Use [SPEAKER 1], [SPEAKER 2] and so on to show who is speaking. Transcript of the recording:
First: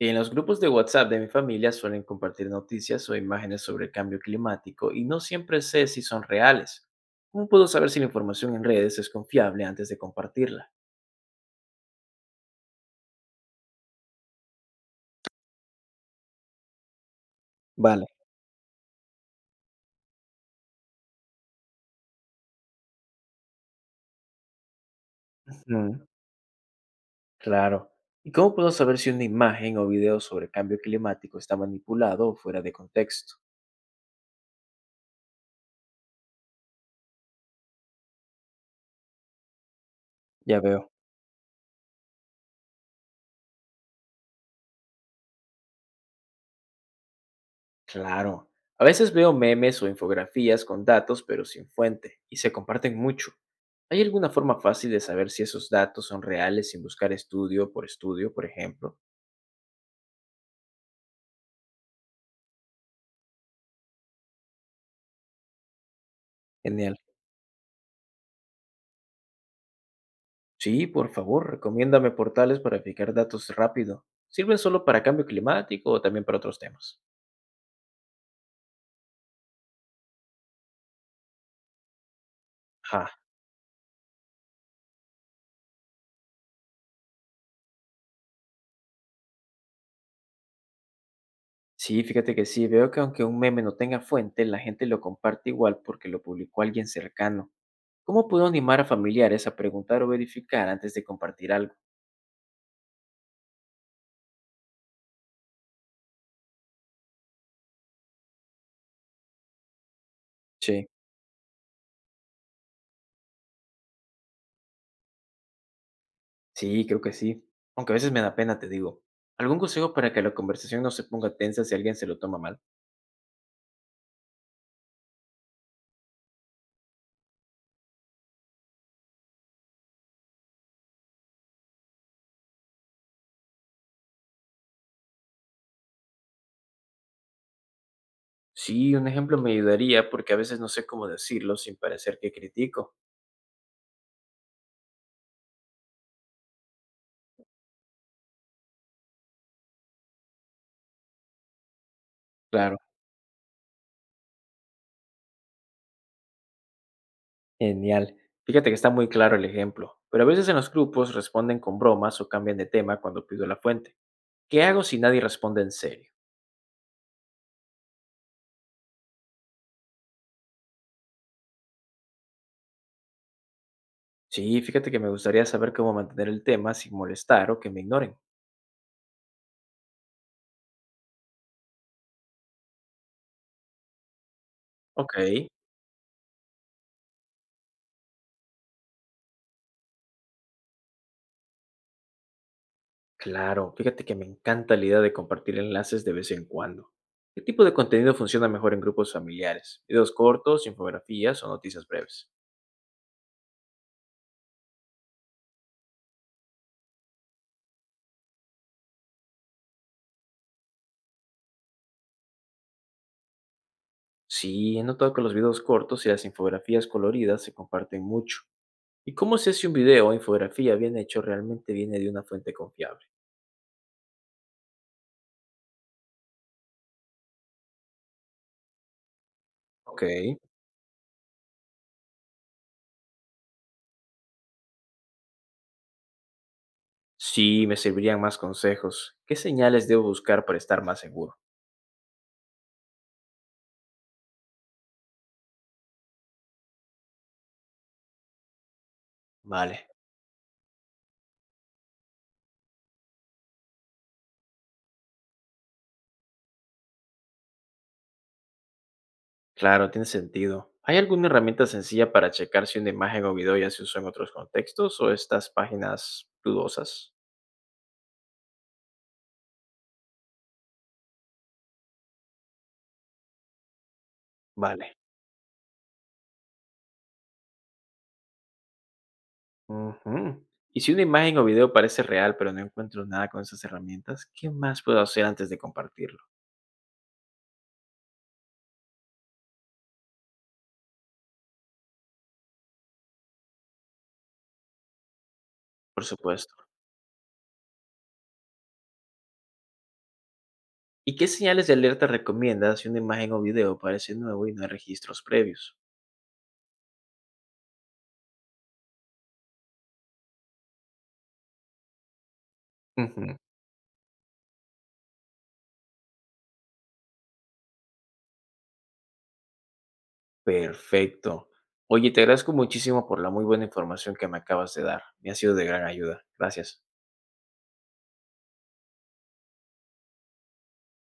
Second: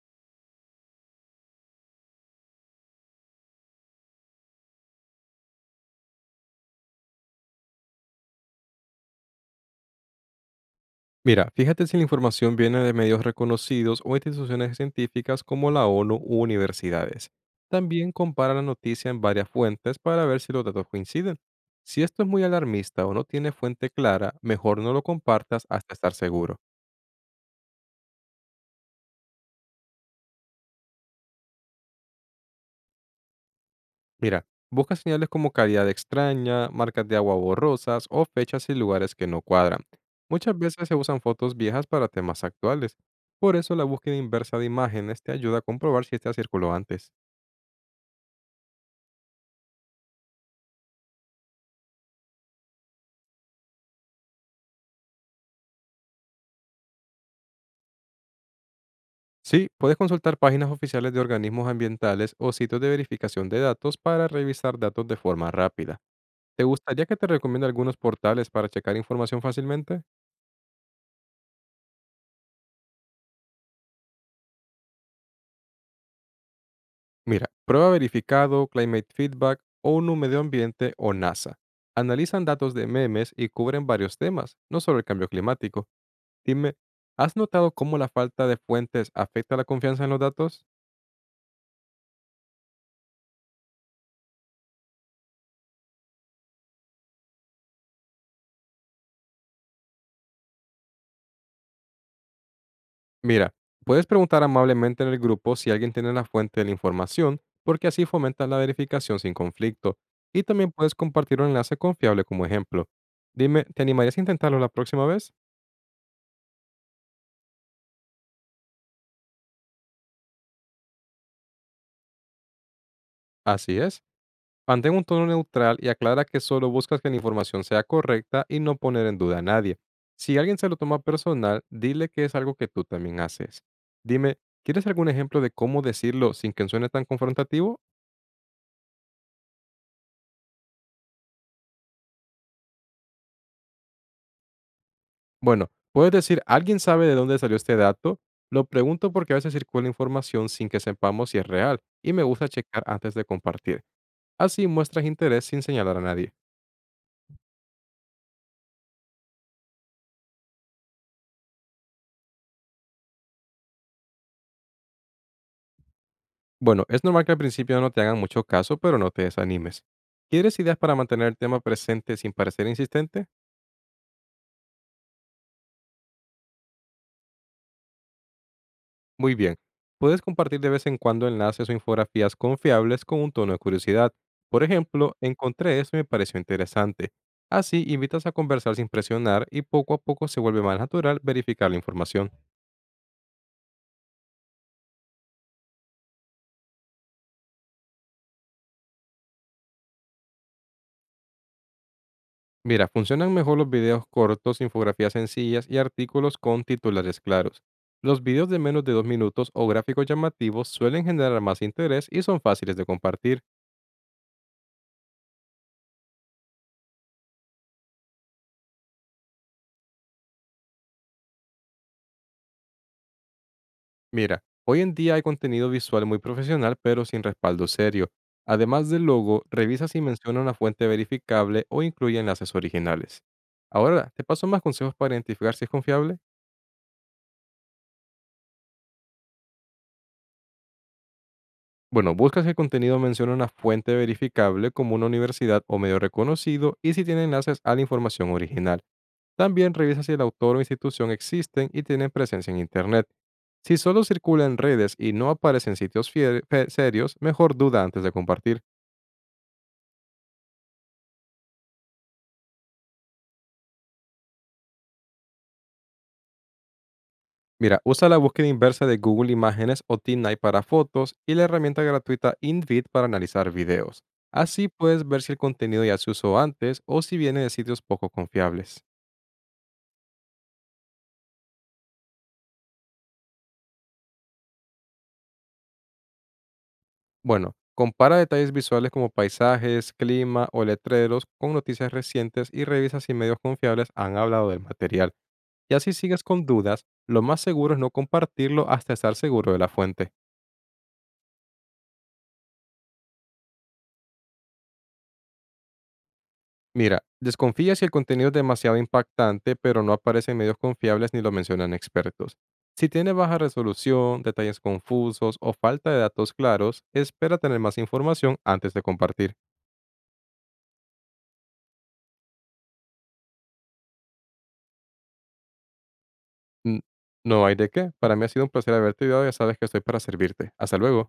[SPEAKER 1] En los grupos de WhatsApp de mi familia suelen compartir noticias o imágenes sobre el cambio climático y no siempre sé si son reales. ¿Cómo puedo saber si la información en redes es confiable antes de compartirla?
[SPEAKER 2] Mira, fíjate si la información viene de medios reconocidos o instituciones científicas como la ONU u universidades.
[SPEAKER 1] Vale.
[SPEAKER 2] También compara la noticia en varias fuentes para ver si los datos coinciden. Si esto es muy alarmista o no tiene fuente clara, mejor no lo compartas hasta
[SPEAKER 1] Mm,
[SPEAKER 2] estar seguro.
[SPEAKER 1] claro. ¿Y cómo puedo saber si una imagen o video sobre cambio climático está manipulado o fuera de contexto?
[SPEAKER 2] Mira, busca señales como calidad extraña, marcas de agua borrosas o fechas y lugares que no cuadran. Muchas
[SPEAKER 1] Ya
[SPEAKER 2] veces
[SPEAKER 1] veo.
[SPEAKER 2] se usan fotos viejas para temas actuales. Por eso la búsqueda inversa de imágenes te ayuda a comprobar si este circuló antes.
[SPEAKER 1] Claro. A veces veo memes o infografías con datos pero sin fuente y se comparten mucho. ¿Hay alguna forma fácil de saber si esos datos son reales sin buscar estudio por estudio, por ejemplo?
[SPEAKER 2] Sí, puedes consultar páginas oficiales de organismos ambientales o sitios de verificación de datos para revisar datos de forma rápida. ¿Te
[SPEAKER 1] Genial.
[SPEAKER 2] gustaría que te recomiende algunos portales para checar información fácilmente?
[SPEAKER 1] Sí, por favor, recomiéndame portales para fijar datos rápido. ¿Sirven solo para cambio climático o también para otros temas?
[SPEAKER 2] Mira, Prueba Verificado, Climate Feedback, ONU Medio Ambiente o NASA. Analizan datos de
[SPEAKER 1] Ah,
[SPEAKER 2] memes y cubren varios temas, no solo el cambio climático. Dime, ¿has notado cómo la falta de fuentes afecta la confianza en los datos?
[SPEAKER 1] sí, fíjate que sí, veo que aunque un meme no tenga fuente, la gente lo comparte igual porque lo publicó alguien cercano. ¿Cómo puedo animar a familiares a preguntar o verificar antes de compartir algo?
[SPEAKER 2] Mira, puedes preguntar amablemente en el grupo si alguien tiene la fuente de la información, porque así fomentas la verificación sin conflicto. Y también
[SPEAKER 1] Sí,
[SPEAKER 2] puedes compartir un enlace confiable como ejemplo. Dime, ¿te animarías a intentarlo la próxima vez?
[SPEAKER 1] sí, creo que sí. Aunque a veces me da pena, te digo. ¿Algún consejo para que la conversación no se ponga tensa si alguien se lo toma mal?
[SPEAKER 2] Así es. Mantén un tono neutral y aclara que solo buscas que la información sea correcta y no poner en duda a nadie. Si alguien se lo toma personal, dile que es algo que tú también haces. Dime, ¿quieres algún ejemplo de cómo decirlo sin que suene tan confrontativo?
[SPEAKER 1] Sí, un ejemplo me ayudaría porque a veces no sé cómo decirlo sin parecer que critico.
[SPEAKER 2] Bueno, puedes decir, ¿alguien sabe de dónde salió este dato? Lo pregunto porque a veces circula información sin que sepamos si es real y me gusta
[SPEAKER 1] Claro.
[SPEAKER 2] checar antes de compartir. Así muestras interés sin señalar a nadie.
[SPEAKER 1] Genial. Fíjate que está muy claro el ejemplo, pero a veces en los grupos responden con bromas o cambian de tema cuando pido la fuente. ¿Qué hago si nadie responde en serio?
[SPEAKER 2] Bueno, es normal que al principio no te hagan mucho caso, pero no te desanimes. ¿Quieres ideas para mantener el tema presente sin parecer insistente?
[SPEAKER 1] Sí, fíjate que me gustaría saber cómo mantener el tema sin molestar o que me ignoren.
[SPEAKER 2] Muy bien. Puedes compartir de vez en cuando enlaces o infografías confiables con un tono de curiosidad. Por ejemplo,
[SPEAKER 1] Ok,
[SPEAKER 2] encontré esto y me pareció interesante. Así invitas a conversar sin presionar y poco a poco se vuelve más natural verificar la información.
[SPEAKER 1] claro, fíjate que me encanta la idea de compartir enlaces de vez en cuando. ¿Qué tipo de contenido funciona mejor en grupos familiares? ¿Videos cortos, infografías o noticias breves?
[SPEAKER 2] Mira, funcionan mejor los videos cortos, infografías sencillas y artículos con titulares claros. Los videos de menos de 2 minutos o gráficos llamativos suelen generar más interés y son fáciles de compartir.
[SPEAKER 1] Sí, he notado que los videos cortos y las infografías coloridas se comparten mucho. ¿Y cómo sé si un video o infografía bien hecho realmente viene de una fuente confiable?
[SPEAKER 2] Mira, hoy en día hay contenido visual muy profesional, pero sin respaldo serio. Además del logo, revisa si
[SPEAKER 1] Ok.
[SPEAKER 2] menciona una fuente verificable o incluye enlaces originales. Ahora, ¿te paso más consejos para identificar si es confiable?
[SPEAKER 1] Sí, me servirían más consejos. ¿Qué señales debo buscar para estar más seguro?
[SPEAKER 2] Bueno, busca si el contenido menciona una fuente verificable como una universidad o medio reconocido y si tiene enlaces a la información original. También
[SPEAKER 1] Vale,
[SPEAKER 2] revisa si el autor o institución existen y tienen presencia en Internet. Si solo circula en redes y no aparece en sitios serios, mejor duda antes de compartir.
[SPEAKER 1] claro, tiene sentido. ¿Hay alguna herramienta sencilla para checar si una imagen o video ya se usó en otros contextos o estas páginas dudosas?
[SPEAKER 2] Mira, usa la búsqueda inversa de Google Imágenes o TeamNight para fotos y la herramienta gratuita InVid para analizar videos. Así
[SPEAKER 1] Vale.
[SPEAKER 2] puedes ver si el contenido ya se usó antes o si viene de sitios poco confiables.
[SPEAKER 1] Ujú. Y si una imagen o video parece real pero no encuentro nada con esas herramientas, ¿qué más puedo hacer antes de compartirlo?
[SPEAKER 2] Bueno, compara detalles visuales como paisajes, clima o letreros con noticias recientes y revisa si medios confiables han hablado del material. Y así
[SPEAKER 1] Por
[SPEAKER 2] sigues con
[SPEAKER 1] supuesto.
[SPEAKER 2] dudas, lo más seguro es no compartirlo hasta estar seguro de la fuente.
[SPEAKER 1] ¿Y qué señales de alerta recomiendas si una imagen o video parece nuevo y no hay registros previos?
[SPEAKER 2] Mira, desconfía si el contenido es demasiado impactante, pero no aparece en medios confiables ni lo mencionan expertos. Si tiene
[SPEAKER 1] Ujú.
[SPEAKER 2] baja resolución, detalles confusos o falta de datos claros, espera tener más información antes de compartir.
[SPEAKER 1] Perfecto. Oye, te agradezco muchísimo por la muy buena información que me acabas de dar. Me ha sido de gran ayuda.
[SPEAKER 2] N-
[SPEAKER 1] Gracias.
[SPEAKER 2] No hay de qué. Para mí ha sido un placer haberte ayudado y ya sabes que estoy para servirte. Hasta luego.